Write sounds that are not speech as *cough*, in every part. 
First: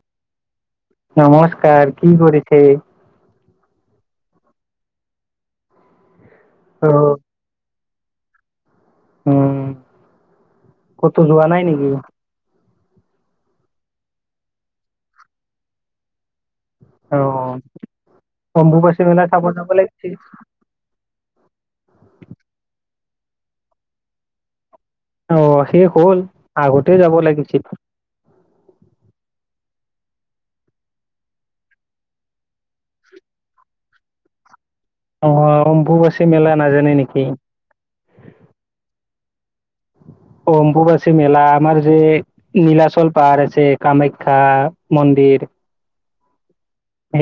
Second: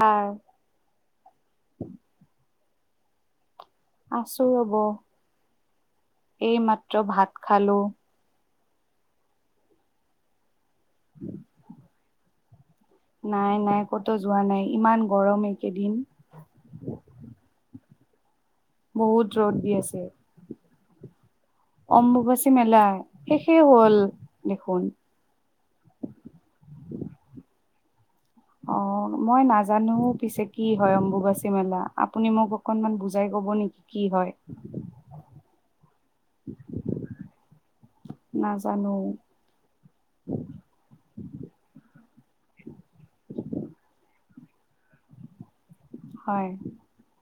অঁ নমস্কাৰ কি কৰিছে? আছো ৰব অ এইমাত্ৰ ভাত খালো। উম ক'তো যোৱা নাই নেকি! নাই নাই ক'তো যোৱা নাই ইমান গৰম এইকেইদিন। অঁ বম্বুবাচী মেলা বহুত চাব ৰ'দ যাব দি আছে লাগিছিল। অম্বুবাচী মেলা শেষেই হ'ল দেখোন। অঁ শেষ হ'ল আগতে যাব লাগিছিল। অঁ মই নাজানো পিছে কি হয় অম্বুবাচী মেলা আপুনি মোক অকনমান বুজাই হব নেকি কি হয়। আহ অম্বুবাচী মেলা নাজানে নেকি নাজানো অম্বুবাচী মেলা আমাৰ যে নীলাচল পাহাৰ আছে কামাখ্যা। শষা মন্দিৰ। হয়।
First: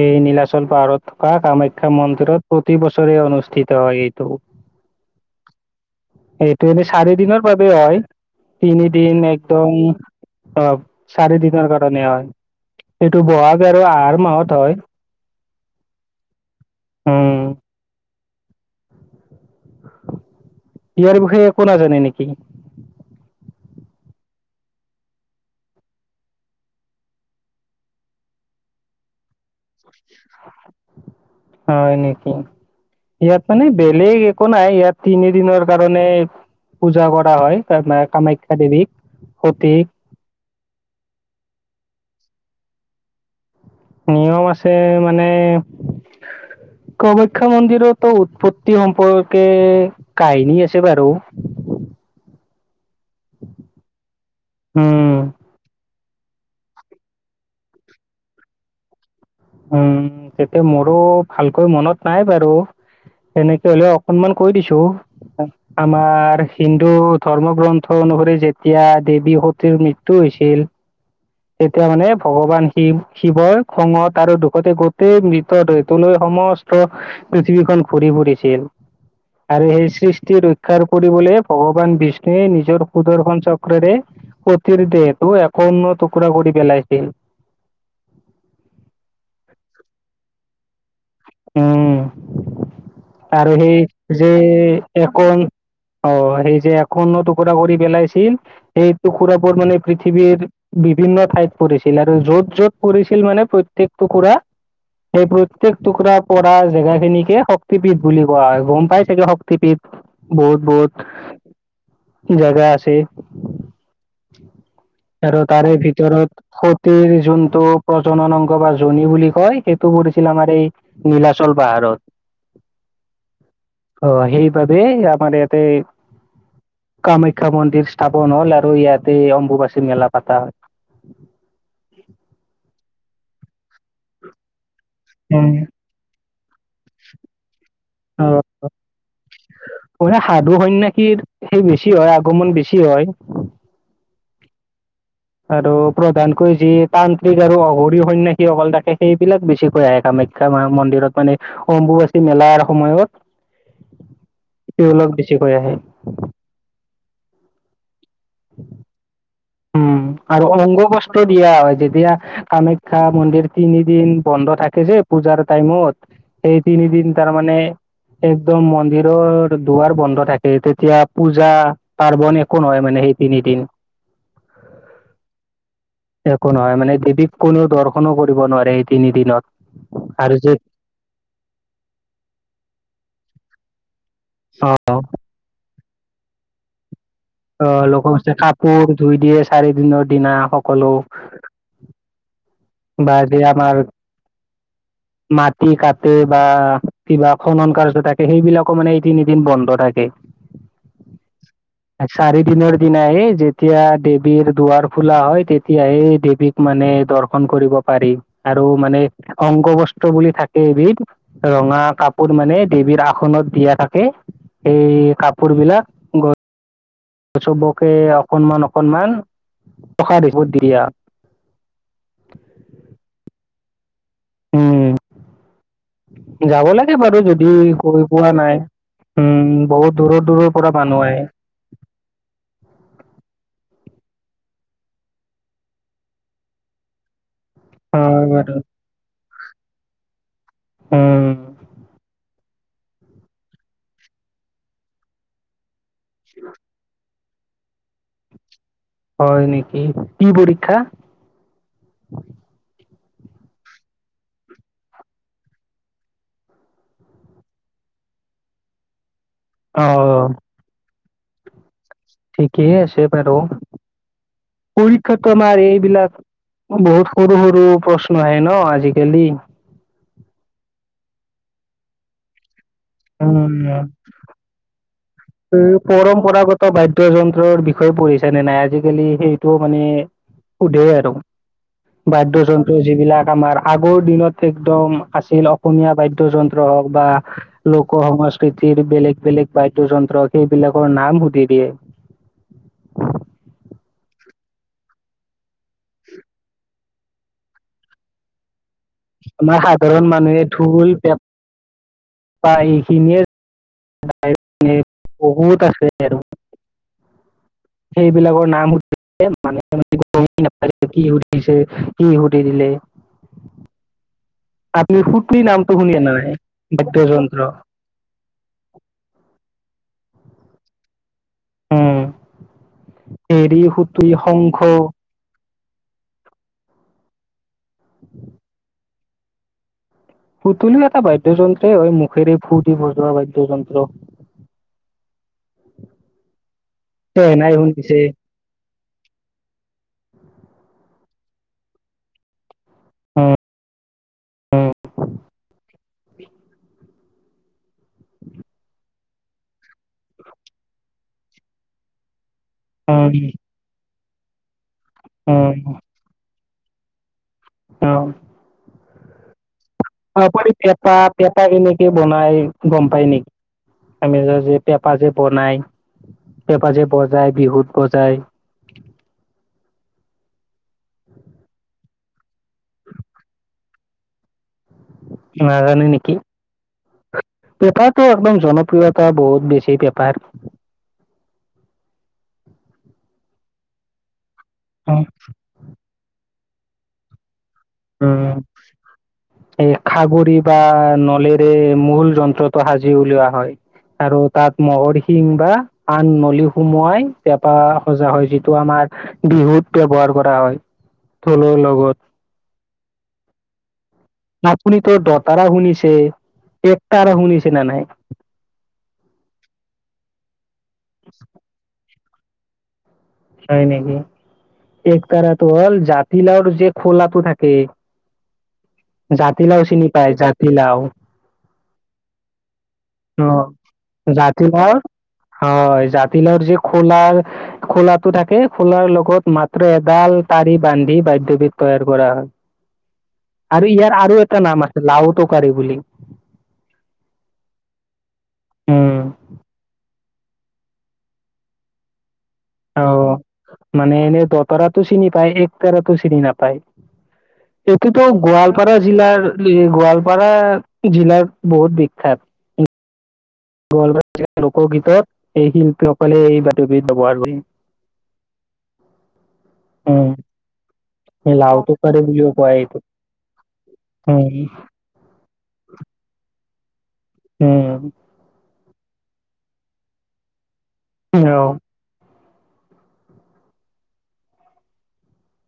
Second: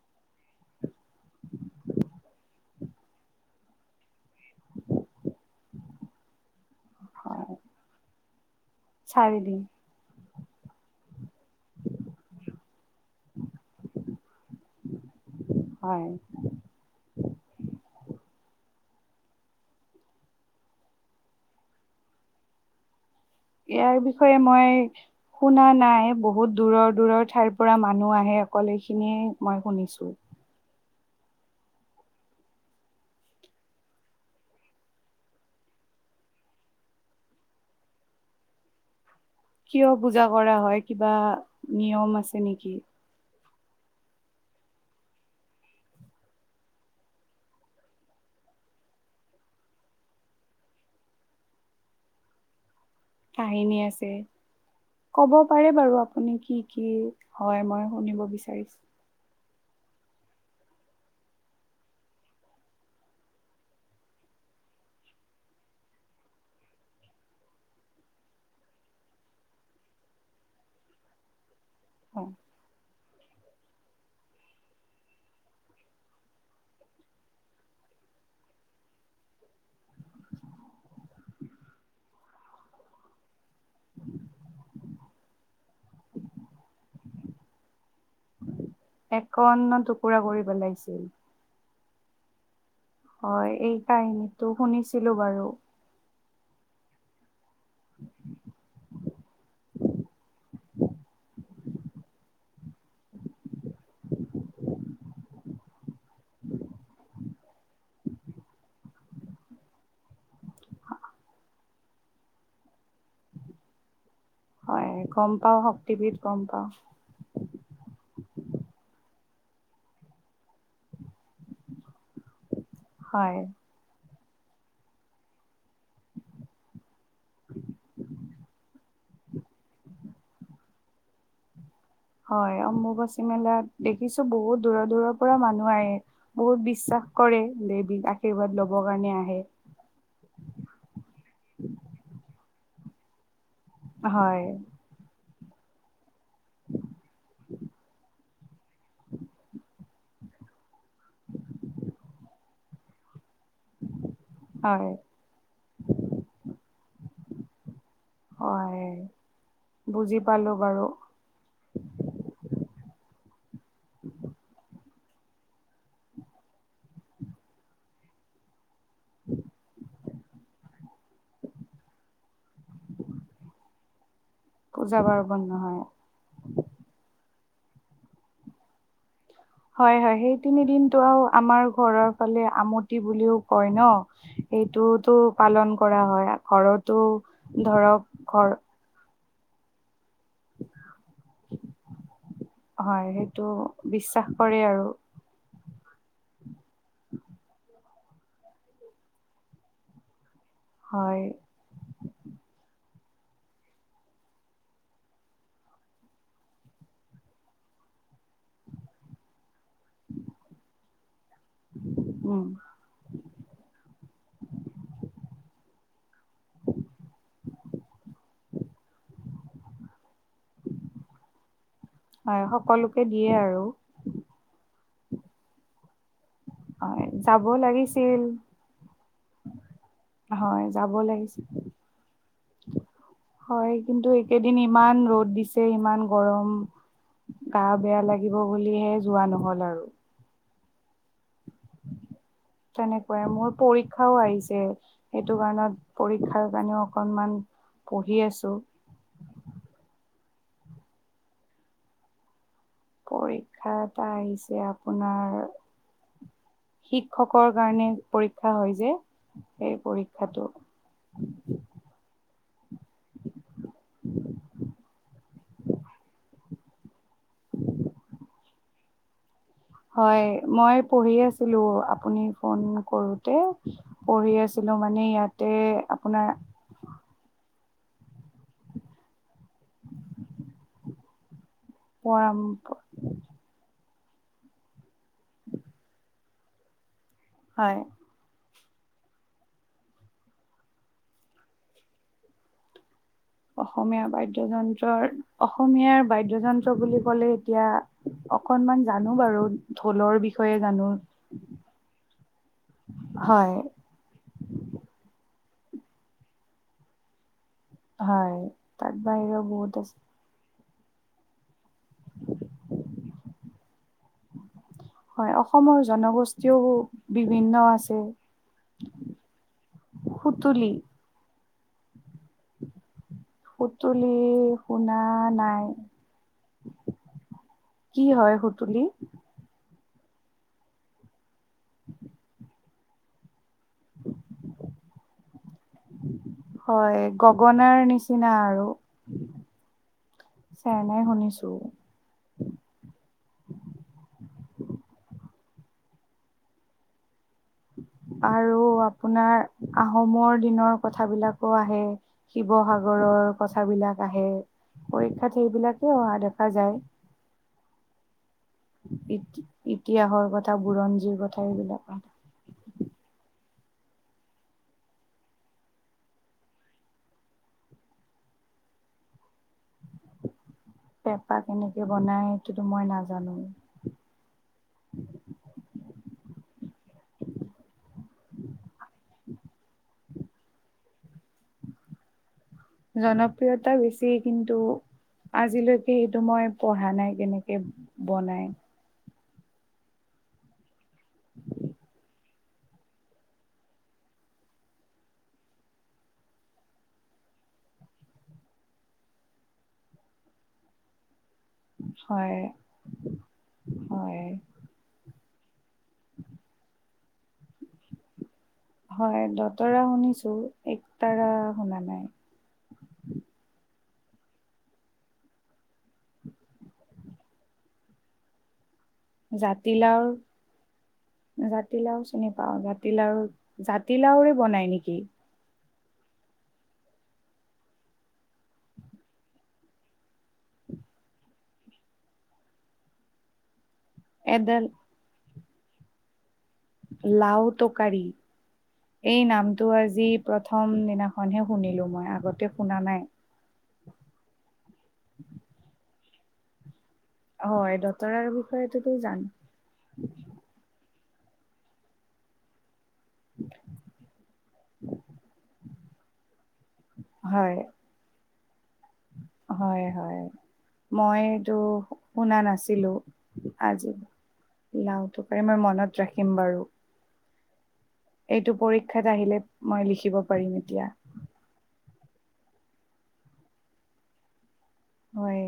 এই নীলাচল পাহাৰত থকা কামাখ্যা মন্দিৰত প্ৰতি বছৰে অনুষ্ঠিত হয় এইটো *inaudible* এইটো এ চাৰি দনৰৰ হয় বাবে হয় তিনি দিন চাৰিদিন একদম অঁ চাৰি দিনৰ কাৰণে হয় সেইটো বহাগ আৰু আহাৰ মাহত হয় হয় উম। ইয়াৰ বিষয়ে একো নাজানে নেকি। ইয়াৰ বিষয়ে মই শুনা নাই বহুত দূৰৰ দূৰৰ ঠাইৰ পৰা মানুহ আহে অকল এইখিনিয়ে মই শুনিছো। অঁ নেকি! ইয়াত মানে বেলেগ একো নাই ইয়াত তিনি দিনৰ কাৰণে। পূজা কৰা হয়। তাৰ কামাখ্যা দেৱীক সতীক কিয় পুজা কৰা হয় কিবা নিয়ম আছে নেকি? নিয়ম আছে মানে কামাখ্যা মন্দিৰতো উৎপত্তি সম্পৰ্কে কাহিনী আছে বাৰু। হয়। *inaudible* কাহিনী আছে উম, কব পাৰে বাৰু আপ পুনি কি কি হয় মই শুনিব বিচাৰিছোঁ? উম তেতিয়া মোৰো ভালকৈ মনত নাই বাৰু। সেনেকে হলে অকনমান কৈ দিছো। আমাৰ হিন্দু ধৰ্ম গ্ৰন্থ অনুসৰি যেতিয়া দেৱী সতীৰ মৃত্যু হৈছিল তেতিয়া মানে হয় ভগৱান শিৱ শিৱই খঙত আৰু দুখতে গোটেই মৃতটোলৈ সমস্ত পৃথিৱীখন ঘূৰি ছিল। আৰু সেই সৃষ্টি ৰক্ষা কৰিবলৈ ভগৱান বিষ্ণুৱে নিজৰ সুদৰ্শন চক্ৰৰে অ দেহেটো এখন টুকুৰা কৰি পেলাইছিল। একাৱন্ন টুকুৰা কৰি পেলাইছিল। উম। হয় আৰু এই সেই যে কাহিনীটো শুনিছিলো একাৱন বাৰু অ সেই যে একাৱন্ন টুকুৰা কৰি পেলাইছিল সেই টুকুৰাবোৰ মানে পৃথিৱীৰ বিভিন্ন ঠাইত ছিল আৰু য'ত য'ত পৰিছিল মানে প্ৰত্যেকটুকুৰা সেই প্ৰত্যেক টুকুৰা পৰা জেগা খিনিকে শক্তিপীঠ বুলি কোৱা হয় গম পাই চাগে শক্তিপীঠ বহুত। বহুত জেগা আছে। হয় গম আৰু পাও তাৰে শক্তিবিধ ভিতৰত গম পাও সতিৰ যোনটো প্ৰজনন অ শ বা জনী বুলি কয় সেইটো পৰিছিল আমাৰ এই নীলাচল পাহাৰত। হয়। অ সেইবাবে আমাৰ ইয়াতে কামাখ্যা মন্দিৰ স্থাপন হ'ল। আৰু ইয়াতে অম্বুবচীৰ মেলা পাতা হয়। হয় অম্বুবাচী মেলাত দেখিছো বহুত। দূৰৰ দূৰৰ পৰা উম, মানুহ আহে বহুত বিশ্বাস কৰে লেবি। অ সাধু হয় নে কি সেই বেছি হয় আগত অমান বেছি হয়। হয়। আৰু প্ৰধানকৈ যি তান্ত্ৰিক আৰু অগৰি সন্যাসীসকল থাকে সেইবিলাক বেছিকৈ আহে কামে। কামাখ্যা মন্দিৰত মানে অম্বুবাচী মেলাৰ সময়ত ই হয় অলপ বেছিকৈ আহে। উম হয় উম বুজি আৰু পালো বাৰু অংগগষ্ট দিয়া হয় যেতিয়া কামাখ্যা মন্দিৰ তিনিদিন বন্ধ থাকে যে পূজাৰ টাইমত এই তিনিদিন তাৰ মমানে একদম মন জিৰ দুবাৰ বন্ধৰ থাকে তেতিয়া পূজা পাৰ্বণ একো নহয় মানে সেই তিনিদিন পূজা পাৰ্বণ একো হয়। নহয় মানে দেৱীক কোনেও দৰ্শনো কৰিব নোৱাৰে এই তিনি দিনত। হয় হয় সেই তিনি দিনটো আৰু আমাৰ ঘৰৰ ফালে আমতি বুলিও কয় ন। অ এইটোতো পালন কৰা হয় ঘৰত- - অ লগৰ কাপোৰ ধুই দিয়ে চাৰি দিনত। দিনা সকলো হয় বা যে সেইটো আমাৰ বিশ্বাস কৰে আৰু। মাটি কাটে বা কিবা খনন কাৰ্য থ সেইবিলাকো মানে এদিন এদিন বন্ধ থাকে হয় চাৰিদিনৰ দিনাই যেতিয়া দেৱীৰ দুৱাৰ খোলা হয়, তেতিয়াহে দেৱীক মানে দৰ্শ ন কৰিব পাৰি আৰু মানে অংগ বস্ত্ৰ বুলি থাকে এবিধ। ৰঙা কাপোৰ উম মানে দেৱীৰ আসনত দিয়া থাকে। সেই কাপোৰ বিলাক চবকে অকনমান অকনমান *unintelligible* মানে সকলোকে দিয়ে আৰু। উম, যাব লাগে হয় বাৰু যাব যদি গৈ লাগিছিল পোৱা নাই। উম বহুত দূৰৰ দূৰৰ হয় পৰা যাব মানুহ আহে। লাগিছিল হয়, কিন্তু এইকেইদিন ইমান ৰ'দ দিছে, ইমান গৰম। গা বেয়া হয় লাগিব বাৰু বুলিহে যোৱা নহল আৰু। উম। তেনেকুৱাই মোৰ পৰীক্ষাও আহিছে। সেইটো কাৰণত পৰীক্ষাৰ কাৰণেও অকণমান পঢ়ি আছো। হয় নেকি? কি পৰীক্ষা? পৰীক্ষা এটা আহিছে আপোনাৰ শিক্ষকৰ কাৰণে পৰীক্ষা হয় যে, সেই অ পৰীক্ষাটো। ঠিক আছে বাৰু, পৰীক্ষা তোমাৰ এইবিলাক বহুত সৰু সৰু প্ৰশ্ন আহে ন আজিকালি? হয়, মই পঢ়ি আছিলো আপুনি ফোন কৰোতে উম পঢ়ি আছিলো মানে। ইয়াতে এই আপোনাৰ পৰম্পৰাগত বাদ্য যন্ত্ৰৰ বিষ বিষয়ে পঢ়িছে নে নাই? আজিকালি সেইটোও মানে সুধে আৰু। পৰম বাদ্য যন্ত্ৰ যিবিলাক আমাৰ আগৰ দিনত একদম আছিল অসমীয়া বাদ্য যন্ত্ৰ হওক বা হয় লোক সংস্কৃতিৰ বেলেগ বেলেগ বা দ্য যন্ত্ৰ সেইবিলাকৰ নাম সুধি দিয়ে। অসমীয়া বাদ্যযন্ত্ৰৰ অসমীয়াৰ বাদ্যযন্ত্ৰ বুলি কলে এতিয়া অকনমান জানো বাৰু। আমাৰ সাধাৰণ ঢোলৰ বিষয়ে জানো। বা এইখিনিয়ে হয় বহুত। *unintelligible* হয় সেইবিলাকৰ নাম *unintelligible* তাত বাহিৰেও বহুত আছে কি *unintelligible* কি হুটি দিলে। আপনি হয় সুটলিৰ নামটো অসমৰ শুনিছে নে নাই জনগোষ্ঠীও বাদ্যযন্ত্ৰ। বিভিন্ন আছে *inaudible* সুতুলি। উম। ঢেঁৰী সুতুলি শংখ শুনা নাই। কি হয় সুতুলি? সুতুলিও এটা বাদ্যযন্ত্ৰই হয়। মুখেৰে ফু দি বজোৱা বাদ্যযন ত। হয়, গগনাৰ নিচিনা আৰু। *inaudible* চেহনাই শুনিছো। হ। *unintelligible* আৰু আপোনাৰ আহোমৰ দিনৰ কথাবিলাকো আহেই। উম শিৱসাগৰৰ কচাৰ বিলাক আহে, পৰীক্ষাত সেইবিলাকে অহা দেখ খা যায়। অ। এইটো অ প পো পেঁপা এইবিলাক কেনেকে বনাই গম পাই নেকি? আমি যে যত পেঁপা যে বনাই। এ পেঁপা যে বজাই বিহুত বজায়। পেঁপা কেনেকে বনায় সেইটোটো মই নাজানো। নাজানে নেকি পেঁপাটো একদম জনপ্ৰিয়তা বহুত বেছি পেঁপাৰ জনপ্ৰিয়তা বেছি কিন্তু আজিলৈকে সেইটো মই পঢ়া নাই কেনেকে। উম বনায়। এই খাগৰি বা নলেৰে মূল যন্ত্ৰটো সাজি উলিওৱা হয়। আৰু তাত মহৰ শিং বা আন নলি সোমোৱাই তপা সজা হয় যিটো আমাৰ। বিহুত ব্যৱহাৰ কৰা হয় থলুৰ লগত। হয় হয় তা শুনিছে এককাৰা শুনিছে ন নাই। হয় দতৰা শুনিছো এক তাৰ শুনা নাই। হয় নেকি। এক তাৰাটো হ'ল জাতিলৰ যে খোলটো থাকে। জাতিলাওঁ চিনি পায় জাতিলাওঁ। জাতিলাওঁ চিনি পাওঁ জাতিলাওঁ জাতিলাওঁৰে বনাই নেকি। জাতিলাও য খোলা খোলাটো থাকে খোলাৰ লগত মাত্ৰ এডাল তাৰি বান্ধি। বাদ্যবিধ তৈয়াৰ কৰা হয় আৰু ইয়। আৰু এটা নাম এডাল আছে লাওটকাৰী বুলি। লাও তকাৰি এই নামটো আজি। প্ৰথম দিনাখনহে শুনিলোঁ মই আগত। অঁ মানে এনে দতৰাতটো চিনি পায় একতৰাটো চিনি নাপায়। হয় এইটোতো দতৰাৰ গোৱালপাৰা, বিষয়েটোতো জানো জিলাৰ গোৱালপাৰা জিলাৰ বহুত বিখ্যাত গল লোকগীতত এই শিল্পীসকলে এই ব্যৱহাৰ। হয় হয় উম, হয়। এই মইটো লাউটো কৰে বুলিও শুনা কয় এইটো। নাছিলো আজি। উম। লাওঁত পাৰি মই মনত ৰাখিম বাৰু উম। এইটো পৰীক্ষাত আহিলে মই লিখিব পাৰিম। এতিয়া আহঁ। হয়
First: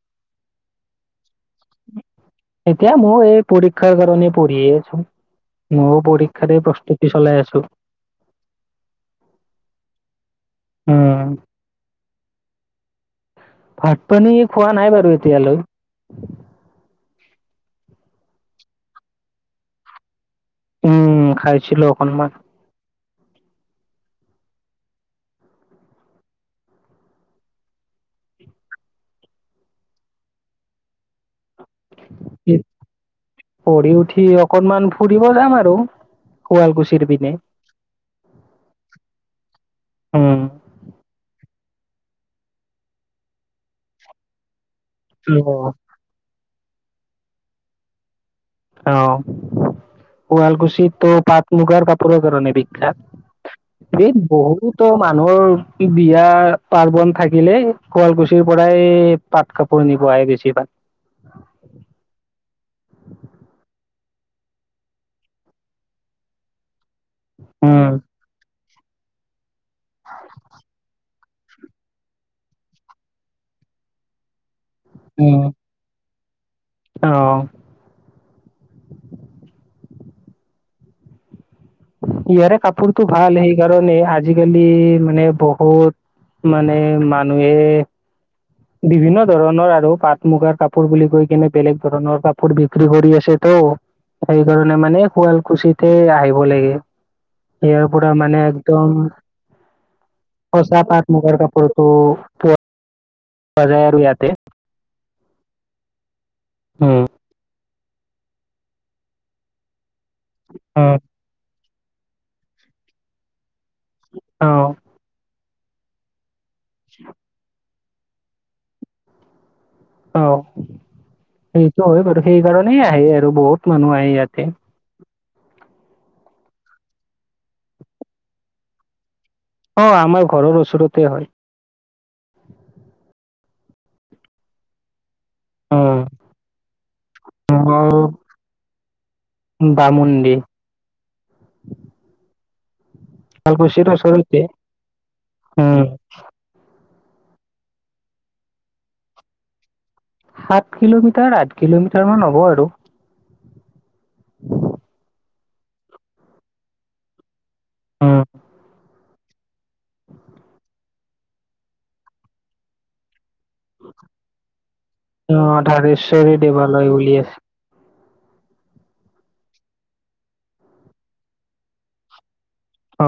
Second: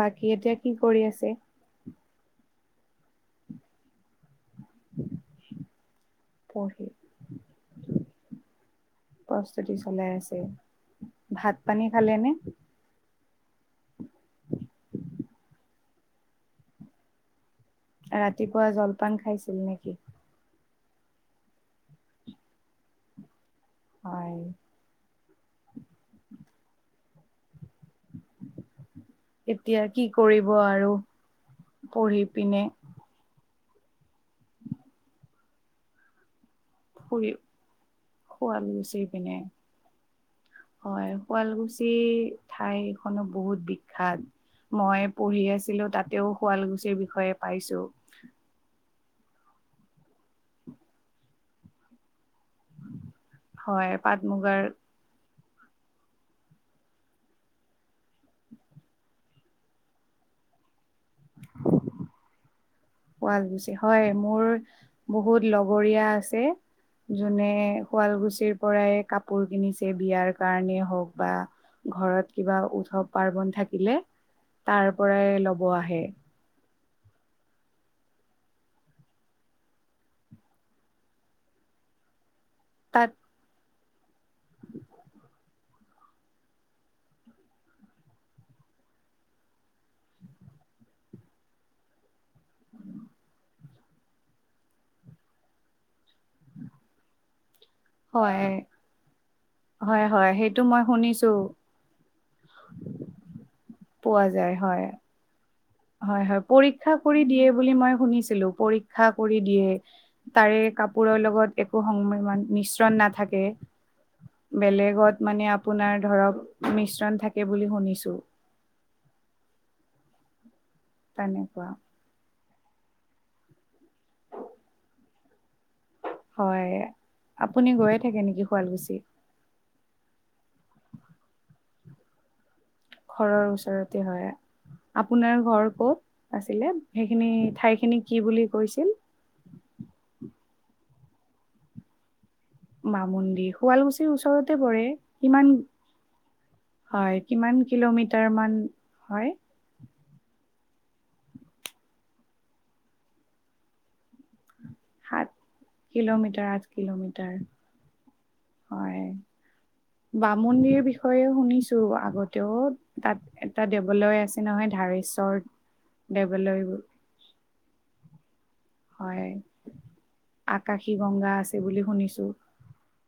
বাকী এতিয়া কি কৰি আছে এতিয়া মই এই পৰীক্ষা কৰিব নি পঢ়িয় আছো মইো পৰীক্ষাতে পঢ়ি প্ৰস্তুতি চলাই আছো। প্ৰস্তুতি চলাই আছে উম। ভাত পানী খালে নে ভাত পানী খোৱা নাই বাৰু এতিয়ালৈ। ৰাতিপুৱা জলপান খাইছিল নেকি! উম খাইছিলো অখন ম হয়। এতিয়া কি কৰিব আৰু পঢ়ি পিনে। পঢ়ি উঠি অকনমান ফুৰিব যাম আৰু শুৱালকুছিৰ ফুৰি পিনে। শুৱাল গুচি পিনে উম। হয় শুৱাল গুচি ঠাইখনো বহুত বিখ্যাত মই পঢ়ি অ', আছিলো তাতেওঁ শুৱালকুছিৰ বিষয়ে পাইছোঁ। অঁ আলকুচিতটো পাঁচ মুগাৰ কাপূৰা কৰ নে! বিখ্যাত হয় বিদ পাট মুগাৰ বহুতো মানুহৰ বিয়া পাৰ্বন থাকিলে শুৱালকুছিৰ পৰাই পাট কাপোৰ নিব আহাই বেছিভাগ *inaudible* শুৱালকুছিৰ হয় মোৰ বহুত লগৰীয়া আছে যোনে উম, শুৱালকুছিৰ পৰাই কাপোৰ কিনিছে বিয়াৰ কাৰণে হওঁক বা ঘৰত কিবা উৎসৱ পাৰ্বন থাকিলে। তাৰ পৰাই লব আহে। আহঁ ইয়াৰে কাপোৰতটো তাত ভাল সেই সেইকাৰণে আজিকালি মানে বহুত মানে মানুহে বিভিন্ন ধৰণৰ আৰু পাট মুগাৰ কাপোৰ বুলি কৈ কিনে বেলেগ ধৰণৰ কাপোৰ বিক্ৰী কৰি আছে। তো তো সেইকাৰণে মানে শুৱালকুছিতে আহিব লাগে। ইয়াৰপৰা মানে হয় একদম হয় হয় সেইটো মই ধছা পাট শুনিছো মুগাৰ কাপোৰটো পোৱা যায় আৰু পোৱা ইয়াতে। যায়, হয়। হয় - হয়, পৰীক্ষা উম, কৰি দিয়ে বুলি মই শুনিছিলোঁ। পৰীক্ষা কৰি দিয়ে। তাৰে উম। কাপোৰৰ লগত একো সংমি- মানে মিশ্ৰণ নাথাকে। অ', বেলেগত মানে আপোনাৰ ধৰক মিশ্ৰণ থাকে বুলি শুনি ছোঁ। অ'। সেইটো হয় বাৰু। সেইকাৰ ণে আহে আৰু, বহুত মানুহ আহে ইয়াতে। হয়। আপুনি গৈয়ে থাকে নেকি শুৱালকুছি? অ' আমাৰ ঘৰৰ ওচৰতে হয়। ঘৰৰ ওচৰতে হয়। আ পোনাৰ ঘৰ ক'ত, অ' আছিলে? সেইখিনি- ঠাইখিনি কি বুলি কৈছিল? বামুণ্ডি। *inaudible* মামুণ্ডি। শুৱালকুছিৰ ওচৰতে পৰে। কিমান উম, হয়? কিমান কিলোমিটাৰ মান হয়? সাত কিলোমিটাৰ - আঠ কিলোমিটাৰমান হ'ব আৰু। ত কিলোমিটাৰ আঠ কিলোমিটাৰ। অ' হয়। বামুণ্ডিৰ বিষয়ে শুনিছোঁ আগতেও। তাত এটা দেৱালয় আছে নহয়, ধাৰেশ্বৰ ধাৰেশ্বৰী দেৱালয় বুলি আছে। হয়, আকাশীগংগা আছে বুলি শুনিছোঁ।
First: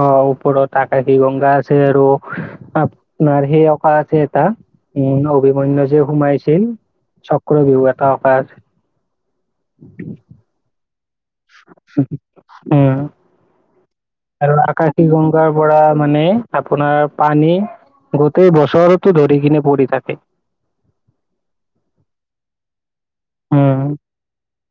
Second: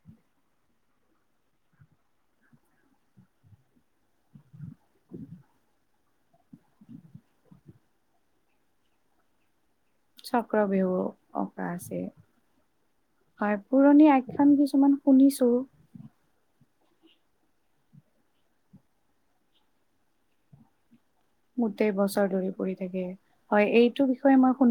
অ' ওপৰত আকাশীগংগা আছে আৰু আপোনাৰ সেই অঁকা আছে এটা উম, অভিমন্যু যে সোমাইছিল, চক্ৰবেহু এটা অঁকা আছে। *unintelligible* চক্ৰবেহু। অঁকা আছে উম। হয় পুৰণি আখ্যান আৰু কিছুমান শুনিছো আকাশীগংগাৰ পৰা মানে আপোনাৰ পানী গোটেই বছৰতৰতো ধৰি কিনে পৰি থাকে। গোটেই বছৰ ধৰি পৰি থাকে। হয়, অঁ এইটো বিষয়ে মই শুনি